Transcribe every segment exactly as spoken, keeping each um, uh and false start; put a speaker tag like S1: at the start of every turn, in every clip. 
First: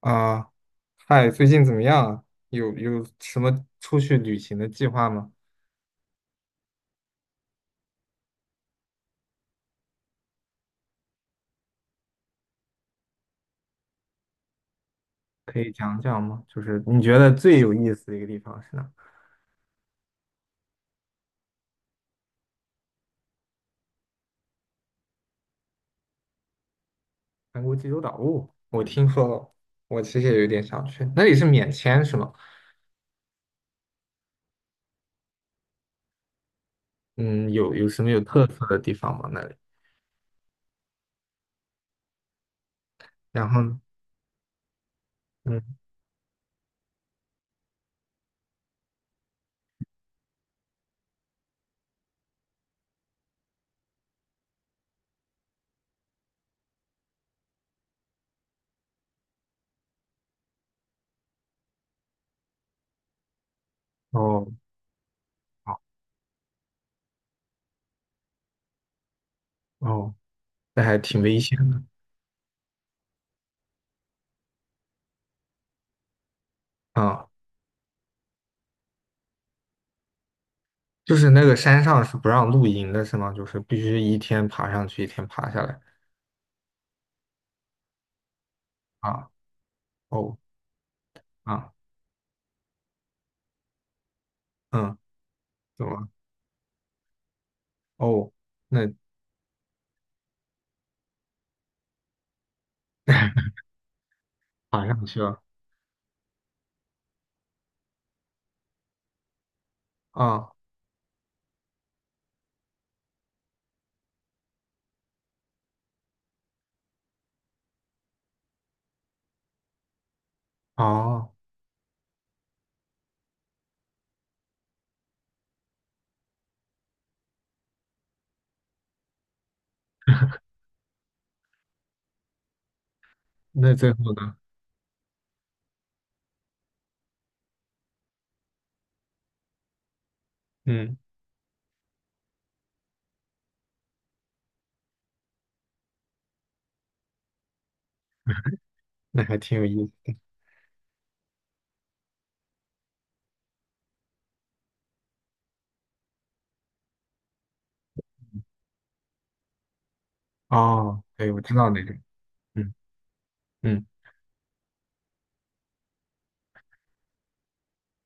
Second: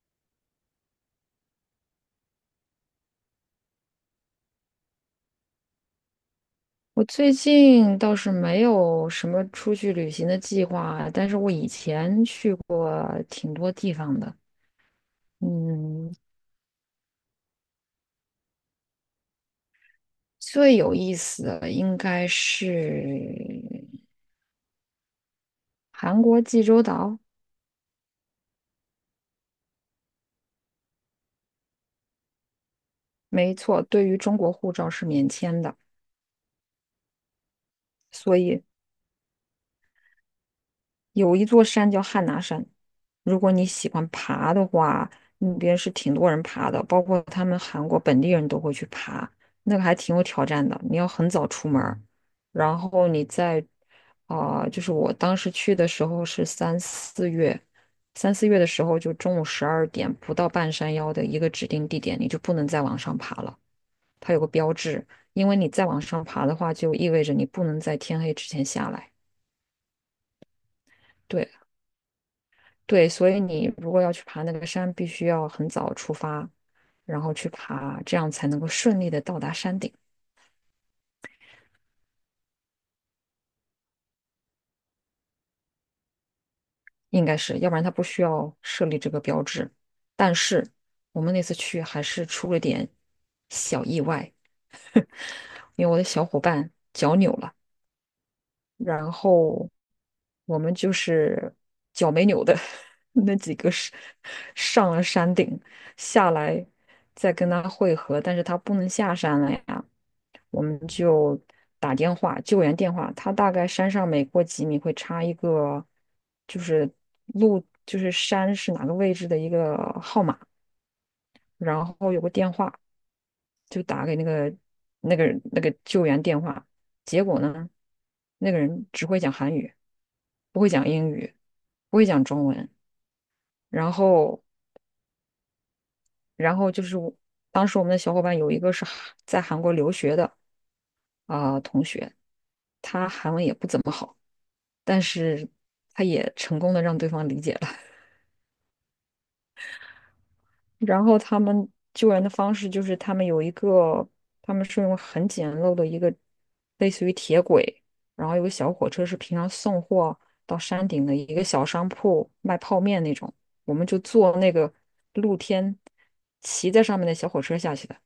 S1: 啊，嗨，最近怎么样啊？有有什么出去旅行的计划吗？
S2: 我最近倒是没有什么出去旅行的计划啊，但是我以前去过挺多地方的。
S1: 可以讲
S2: 嗯，
S1: 讲吗？就是你觉得最有意思的一个地方是哪？
S2: 最有意思的应该是韩国济州岛。
S1: 韩国济州岛，哦，我听说了，我其实也有点想去。那里是免签是吗？
S2: 没错，对于中国护照是免签的。
S1: 嗯，有有什么有
S2: 所
S1: 特
S2: 以
S1: 色的地方吗？那里？
S2: 有一座山叫汉拿山，如
S1: 然
S2: 果
S1: 后
S2: 你
S1: 呢，
S2: 喜欢爬的话，那边
S1: 嗯，
S2: 是挺多人爬的，包括他们韩国本地人都会去爬，那个还挺有挑战的。你要很早出门儿，然后你在啊、就是，我当时去的时候是三四月，三四月的时候就中午十二点不到半山腰的一个指定地点，你就不能再往上爬了，它有个
S1: 哦，
S2: 标志，因为你
S1: 好，
S2: 再往上爬的话，就意味着你不能在天黑之前下来。
S1: 哦，那还挺危
S2: 对。
S1: 险的
S2: 对，所以你如果要去爬那个山，必须要很早出发，然
S1: 啊。
S2: 后去爬，这样才能够顺利的到达山顶。
S1: 就是那个山上是不让露营的，是吗？就是必须一天爬上去，一天爬下来
S2: 应该是，要不然他不需要设立这个
S1: 啊。
S2: 标志。但
S1: 哦，
S2: 是我们那次
S1: 啊，
S2: 去还是出了点小意外，
S1: 嗯。怎
S2: 因为我的
S1: 么？
S2: 小伙伴脚扭了。
S1: 哦，那
S2: 然后我们就是脚没扭的 那几个是
S1: 爬
S2: 上了
S1: 上去
S2: 山
S1: 了
S2: 顶，下来再跟他会合，但是他不能下山了呀。
S1: 啊，
S2: 我们就打电话，救援电话。他大概山上每过几米会插一个，就是路，就是山是哪个位置的一个号码，
S1: 哦，
S2: 然后有个电话，就打给那个那个那个救援电话。结果呢，那个人只会讲韩语，不会讲英语，不会讲中文。
S1: 那
S2: 然
S1: 最后呢？
S2: 后，然后就是我当时我们的小伙伴有一个是韩在韩国留学的
S1: 嗯，
S2: 啊、同学。他韩文也不怎么好，但是他也成功的让对方理解了。
S1: 那还挺有意思。
S2: 然后他们救援的方式就是他们有一个，他们是用很简陋的一个类似于铁轨，然后有个小火车是平常送货到山
S1: 哦，
S2: 顶的
S1: 对，
S2: 一
S1: 我
S2: 个
S1: 知
S2: 小
S1: 道那
S2: 商
S1: 个，
S2: 铺卖
S1: 嗯
S2: 泡面那种，我
S1: 嗯，
S2: 们就坐那个露天骑在上面的小火车下去的。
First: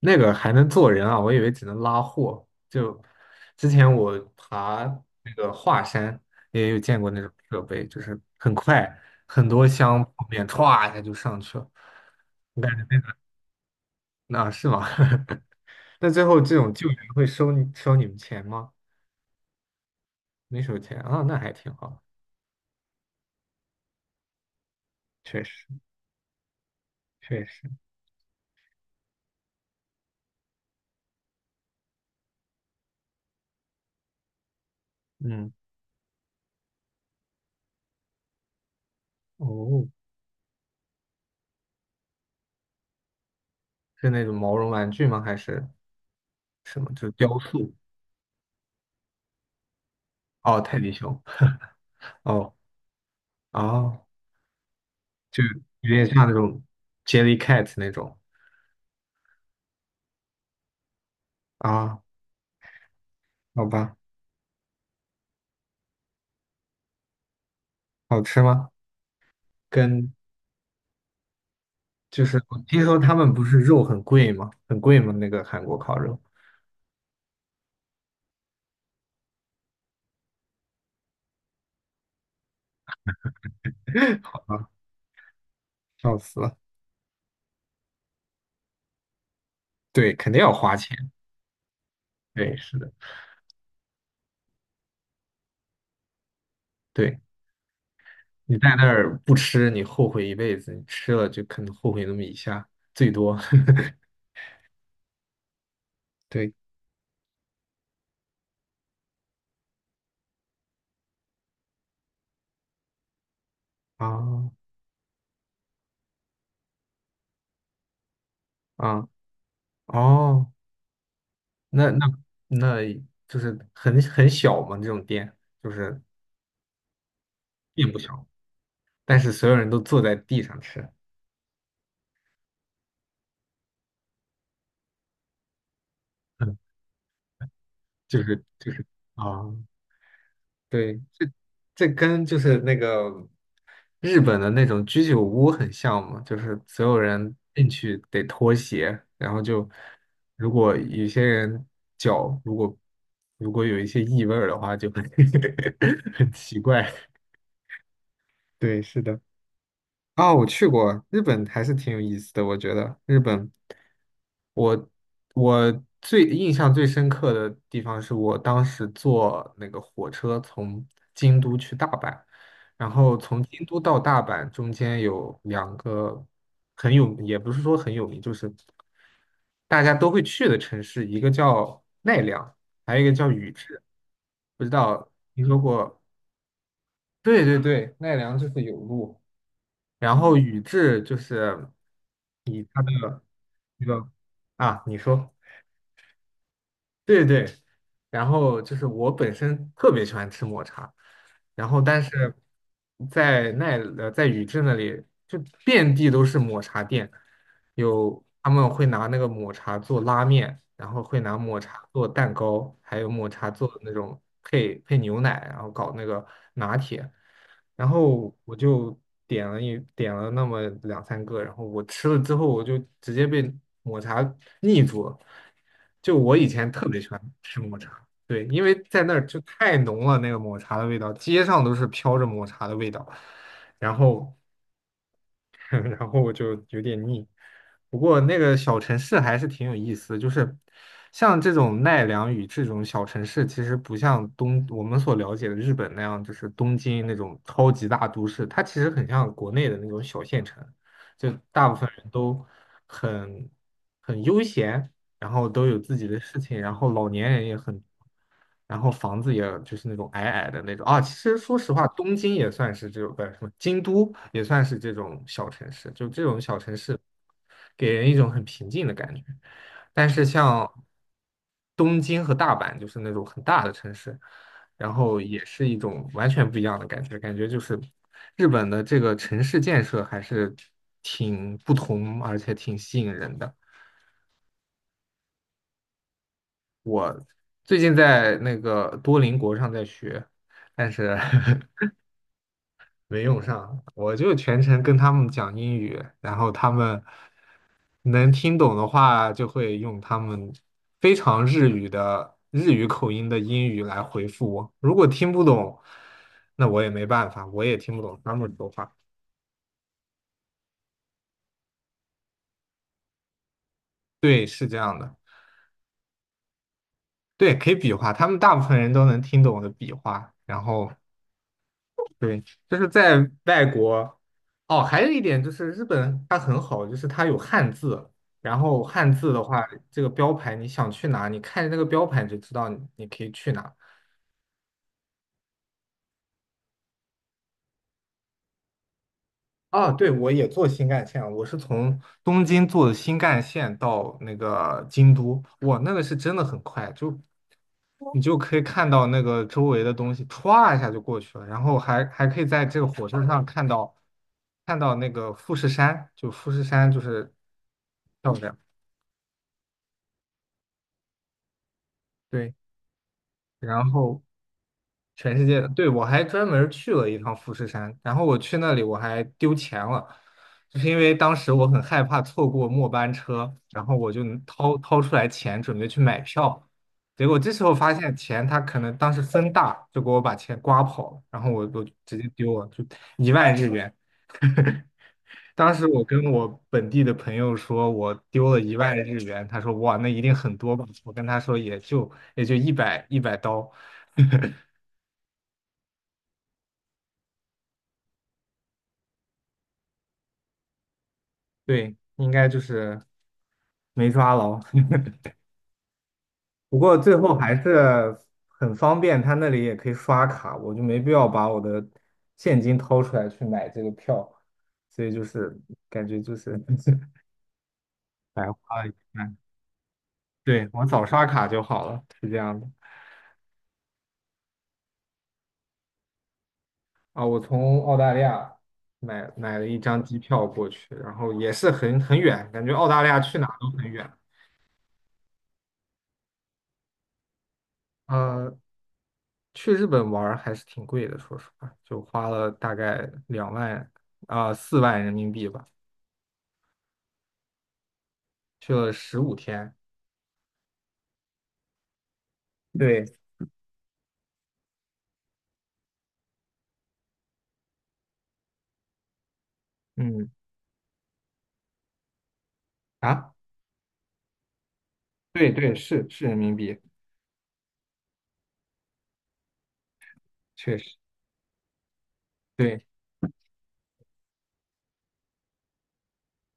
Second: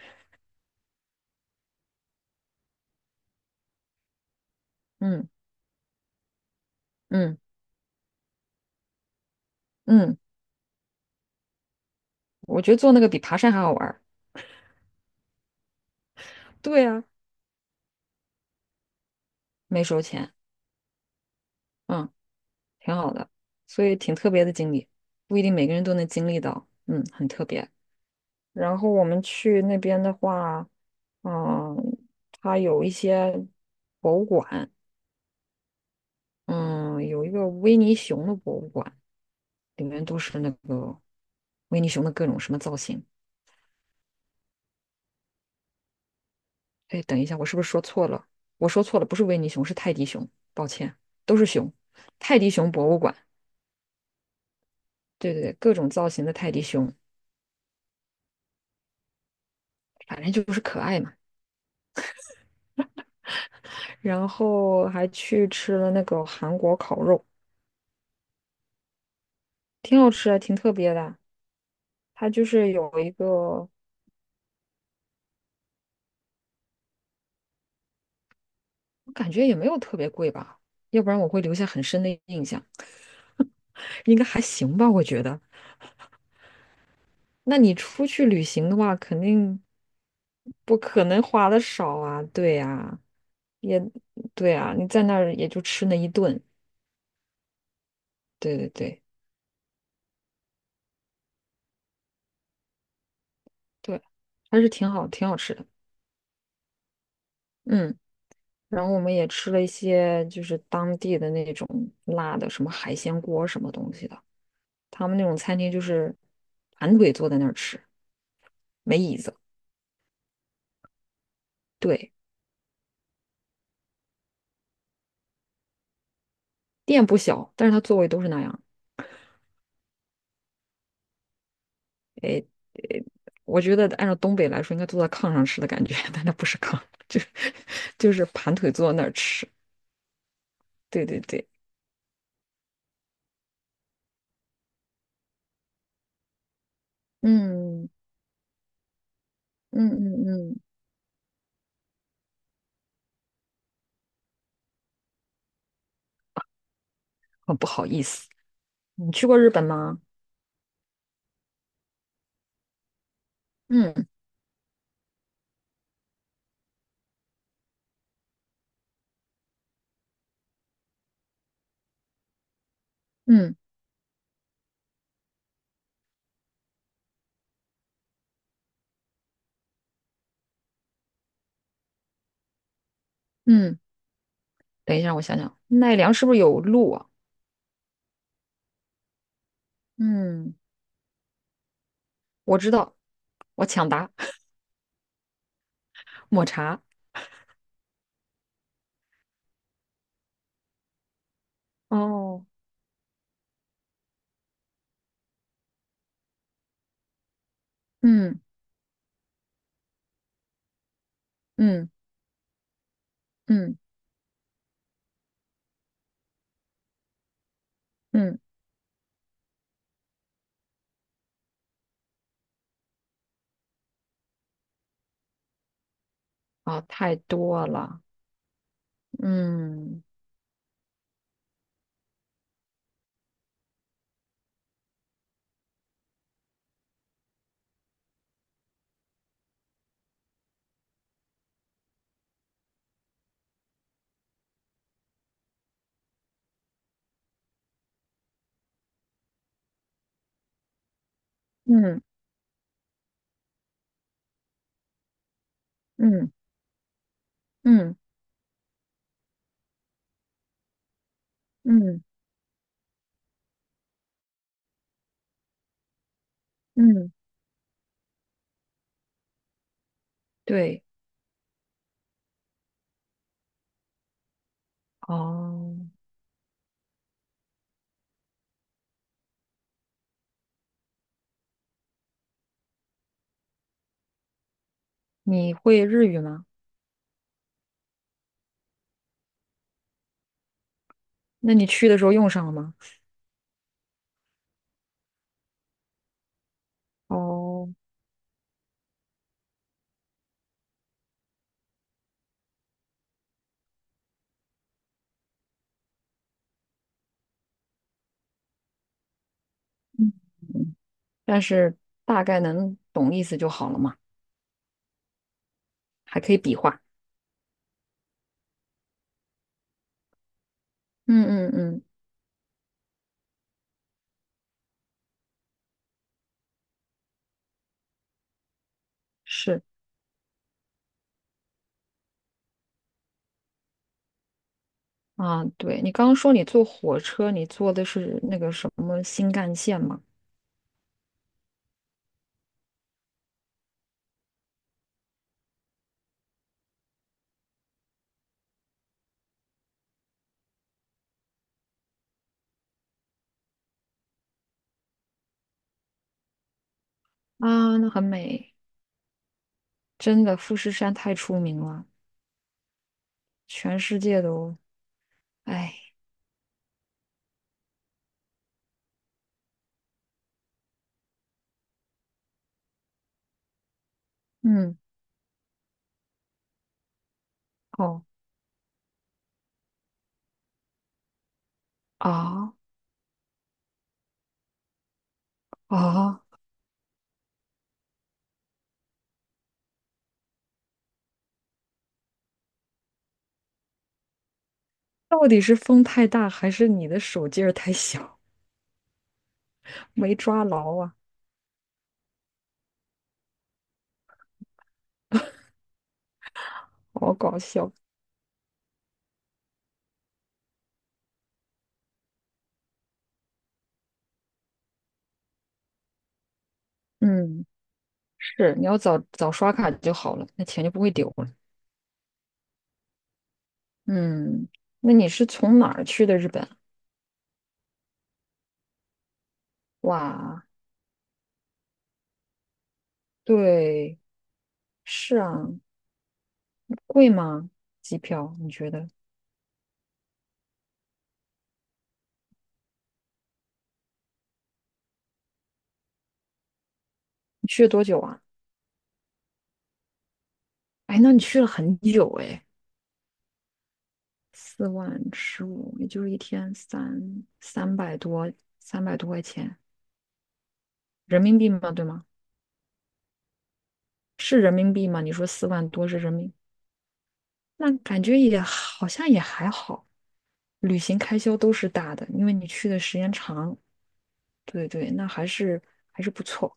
S1: 那个还能坐人啊，我以为只能拉货。就之前我爬
S2: 嗯
S1: 那个华山，也有见过那种
S2: 嗯
S1: 设备，就是很快，很多箱
S2: 嗯，
S1: 泡面歘一下就上去了。
S2: 我
S1: 那
S2: 觉得坐那个比爬山还好玩儿。
S1: 那是吗？那最后这种
S2: 对
S1: 救援
S2: 啊，
S1: 会收你收你们钱吗？
S2: 没收钱。
S1: 没收钱啊，那还挺好，
S2: 嗯。挺好的，所以挺特别的经历，不一
S1: 确
S2: 定每
S1: 实
S2: 个人都能经历到，嗯，很
S1: 确
S2: 特别。
S1: 实，
S2: 然后我们去那边的话，嗯，它有一些博物馆，
S1: 嗯。
S2: 嗯，有一个维尼熊的博物馆，里
S1: 哦，
S2: 面都是那个维尼熊的各种什么造型。
S1: 是那种毛绒玩具吗？还是什么？就
S2: 哎，
S1: 是
S2: 等一下，
S1: 雕
S2: 我是不是
S1: 塑？
S2: 说错了？我说错了，不是维尼熊，是泰迪熊，
S1: 哦，
S2: 抱
S1: 泰迪
S2: 歉，
S1: 熊。
S2: 都是熊。泰迪
S1: 哦，
S2: 熊博物馆，
S1: 哦，
S2: 对对
S1: 就
S2: 对，各种
S1: 有点
S2: 造型
S1: 像那
S2: 的泰迪
S1: 种
S2: 熊，
S1: Jellycat 那种
S2: 反正就是可爱嘛。
S1: 啊？好吧，
S2: 然后还去吃了那个韩国烤肉，
S1: 好吃吗？
S2: 挺好
S1: 跟
S2: 吃的，挺特别的。
S1: 就
S2: 它
S1: 是
S2: 就
S1: 我
S2: 是
S1: 听
S2: 有
S1: 说
S2: 一
S1: 他
S2: 个，
S1: 们不是
S2: 我
S1: 肉很贵吗？很贵吗？那个韩国烤肉？
S2: 感觉也没有特别贵吧，要不然我会留下很深的印象。应 该
S1: 好
S2: 还
S1: 吧，
S2: 行吧，我觉得。
S1: 笑死了。
S2: 那你出去旅行的话，肯定
S1: 对，肯定要花
S2: 不可
S1: 钱。
S2: 能花的少啊，对
S1: 对，是的，
S2: 呀，对呀，你在那儿也就吃那一顿，
S1: 对你
S2: 对对
S1: 在那
S2: 对
S1: 儿不吃，你后悔一辈子；你吃了，就可能后悔那么一下，最多。
S2: 对，还是挺好，挺好吃的，
S1: 对
S2: 嗯。然后我们也吃了一些就是当地的那种辣的，什么海鲜锅什么东西的。
S1: 啊
S2: 他们那种餐厅就是盘腿坐在那儿吃，没
S1: 啊
S2: 椅子。
S1: 哦。那那
S2: 对，
S1: 那就是很很小嘛，这种店就是
S2: 店不小，但是它
S1: 并
S2: 座
S1: 不
S2: 位都
S1: 小，
S2: 是那样。
S1: 但是所有人都坐在地上吃，
S2: 我觉得按照东北来说，应该坐在炕上吃的感觉，但那不
S1: 嗯，
S2: 是炕，就是就
S1: 就
S2: 是
S1: 是
S2: 盘
S1: 就
S2: 腿
S1: 是
S2: 坐在那儿吃。
S1: 啊，对，
S2: 对对
S1: 这
S2: 对，
S1: 这跟就是那个日本的那种居酒屋很像嘛，就是所有人进
S2: 嗯
S1: 去得脱鞋，然后就
S2: 嗯嗯
S1: 如
S2: 嗯，
S1: 果有些人脚如果如果有一些异味儿的话，就很 很奇怪，
S2: 很不好意思。
S1: 对，是
S2: 你
S1: 的。
S2: 去过日本吗？
S1: 啊，我去过日本，还是挺有意思的。我觉得日本，
S2: 嗯
S1: 我我最印象最深刻的地方是我当时坐那个火车从京都去大阪，然后从
S2: 嗯
S1: 京都到大阪中间有两个很有，也不是说很有名，就是大家都会去的城市，一个叫奈良，还有一个叫宇
S2: 嗯，
S1: 治。不知
S2: 等一
S1: 道
S2: 下，我想
S1: 听
S2: 想，
S1: 说
S2: 奈
S1: 过？
S2: 良是不是有鹿啊？
S1: 对对对，奈良就是有路。然后
S2: 嗯，
S1: 宇智就是
S2: 我
S1: 以
S2: 知
S1: 他的
S2: 道，我
S1: 这
S2: 抢
S1: 个
S2: 答
S1: 啊，你说
S2: 抹茶。
S1: 对对，然后就是我本身特别喜欢吃抹茶，然后但是
S2: 哦，
S1: 在奈呃在宇智那里就遍地都是抹茶店，有
S2: 嗯
S1: 他们会拿那个抹茶做拉面，然后会拿抹茶
S2: 嗯
S1: 做蛋糕，还有抹茶做
S2: 嗯
S1: 那种配配牛奶，然后搞那个拿铁。然后
S2: 嗯。
S1: 我就点了一点了那么两三个，然后我吃了之后，我就直接被抹茶腻住了。就我以前
S2: 啊，
S1: 特别喜
S2: 太
S1: 欢吃
S2: 多
S1: 抹茶，
S2: 了，
S1: 对，因为在那儿就太
S2: 嗯
S1: 浓了，那个抹茶的味道，街上都是飘着抹茶的味道。然后 然后我就有点腻。不过那个小城市还是挺有意思的，就是像这种奈良与这种小城市，其实不像东我们所了解的日本那样，就是东京那种超级大都市，它其实很像国内的那种小县城，就大部分
S2: 嗯
S1: 人都很很悠闲，然后都有自己的
S2: 嗯
S1: 事情，然后老年人也很，
S2: 嗯
S1: 然后房子也就是那种矮矮的那种啊。其实说实话，
S2: 嗯
S1: 东京也算是这种，不是什么京都也算是这种小城市，就这种小城市
S2: 嗯，
S1: 给人一种很平静的感觉。但是像
S2: 对，
S1: 东京和大阪，就是那种很大的城市，然后也是
S2: 哦，
S1: 一种完全不一样的感觉，感觉就是日本的这个城市建设还是挺不同，而且挺吸引人的。
S2: 你会日语吗？
S1: 最近在那个多邻国上在学，但是
S2: 那你 去的时候用上了吗？
S1: 没用上。我就全程跟他们讲英语，然后他们
S2: 哦，
S1: 能听懂的话，就会用他们非常日语的日语口音的英语来回复我。如果听不懂，那我也没办法，我也听不懂他们说话。
S2: 嗯，嗯，但是大概能懂意思就好了嘛，
S1: 对，是这样的。
S2: 还可以比划。
S1: 对，可以比划，他们大部分人都能听懂我的比划，然后
S2: 嗯嗯嗯，
S1: 对，就是在外国，哦，还有一点就是日本它很好，就是它有汉字，然后汉字的
S2: 是
S1: 话，这个标牌你想去哪，你看着那个标牌你就知道你你可以去哪。
S2: 啊，对，你刚刚说你坐火车，你坐的是那个什么新干线
S1: 哦，
S2: 嘛？
S1: 对，我也坐新干线了我是从东京坐的新干线到那个京都，哇，那个是真的很快，就你就可以看到那个周围的东西歘一下就过去了，然后还还可以在这个火车上看到看到那个富士山，就富士山就是
S2: 啊，那很
S1: 漂
S2: 美，
S1: 亮，
S2: 真的，富士山太出名了，
S1: 对，然
S2: 全世
S1: 后
S2: 界都，
S1: 全世界的，
S2: 哎，
S1: 对，我还专门儿去了一趟富士山，然后我去那里我还丢钱了，就是因为当时我很害怕错过末班车，然后我就掏
S2: 嗯。
S1: 掏出来钱准备去买票，结果这时候发
S2: 哦。
S1: 现钱他可能当时风大，就给我把钱刮跑了，然后我我就直接
S2: 啊，
S1: 丢了，就一万日元。当时我
S2: 啊！
S1: 跟我本地的朋友说，我丢了一万日元，他说哇，那一定很多吧？我跟他说也就也就一百一百刀。
S2: 到底是风太大，还是你的手劲儿太小，没抓牢啊？
S1: 对，应该就是没抓牢。不过
S2: 好
S1: 最后
S2: 搞
S1: 还
S2: 笑。
S1: 是很方便，他那里也可以刷卡，我就没必要把我的现金掏出来去买这个票，所以就是感觉就是
S2: 嗯，
S1: 白
S2: 是，你要
S1: 花了一
S2: 早早
S1: 半。
S2: 刷卡就好了，那钱
S1: 对，
S2: 就不
S1: 我
S2: 会
S1: 早
S2: 丢
S1: 刷
S2: 了。
S1: 卡就好了，是这样的。
S2: 嗯，那你是从哪儿去的日本？
S1: 啊，我从澳大利亚买买了一张机
S2: 哇，
S1: 票过去，然后也是很很远，感觉澳大利亚去哪都很
S2: 对，
S1: 远。
S2: 是啊，贵吗？机票？你
S1: 嗯。
S2: 觉得？
S1: 去日本玩儿还是挺贵的，说实话，就花了大概两万啊四万人民币吧，
S2: 你去了多久啊？
S1: 去了十五天。
S2: 哎，那你去了很久哎，
S1: 对，
S2: 四万十五，也就是一天三三百多，三百多块钱
S1: 嗯，
S2: 人民币吗？对吗？
S1: 啊，
S2: 是人民币吗？你说四
S1: 对
S2: 万
S1: 对，
S2: 多是
S1: 是
S2: 人
S1: 是
S2: 民，
S1: 人民币，
S2: 那感觉也好像也还好，
S1: 确
S2: 旅
S1: 实，
S2: 行开销都是大的，因为你去的
S1: 对，
S2: 时间长。对对，那还是还是不错。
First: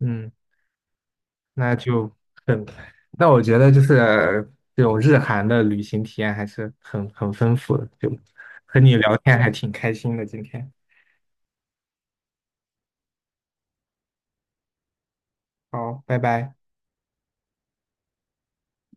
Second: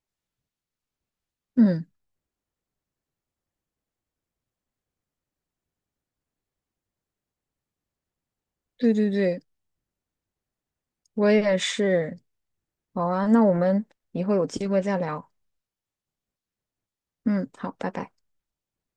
S1: 嗯，那
S2: 嗯，
S1: 就很，那我觉得就是这种日韩的旅行体验还是很很丰富的，就和
S2: 对
S1: 你
S2: 对
S1: 聊天
S2: 对，
S1: 还挺开心的，今天，
S2: 我也是。好啊，那我们以后有机会再聊。
S1: 好，拜拜。
S2: 嗯，好，拜拜。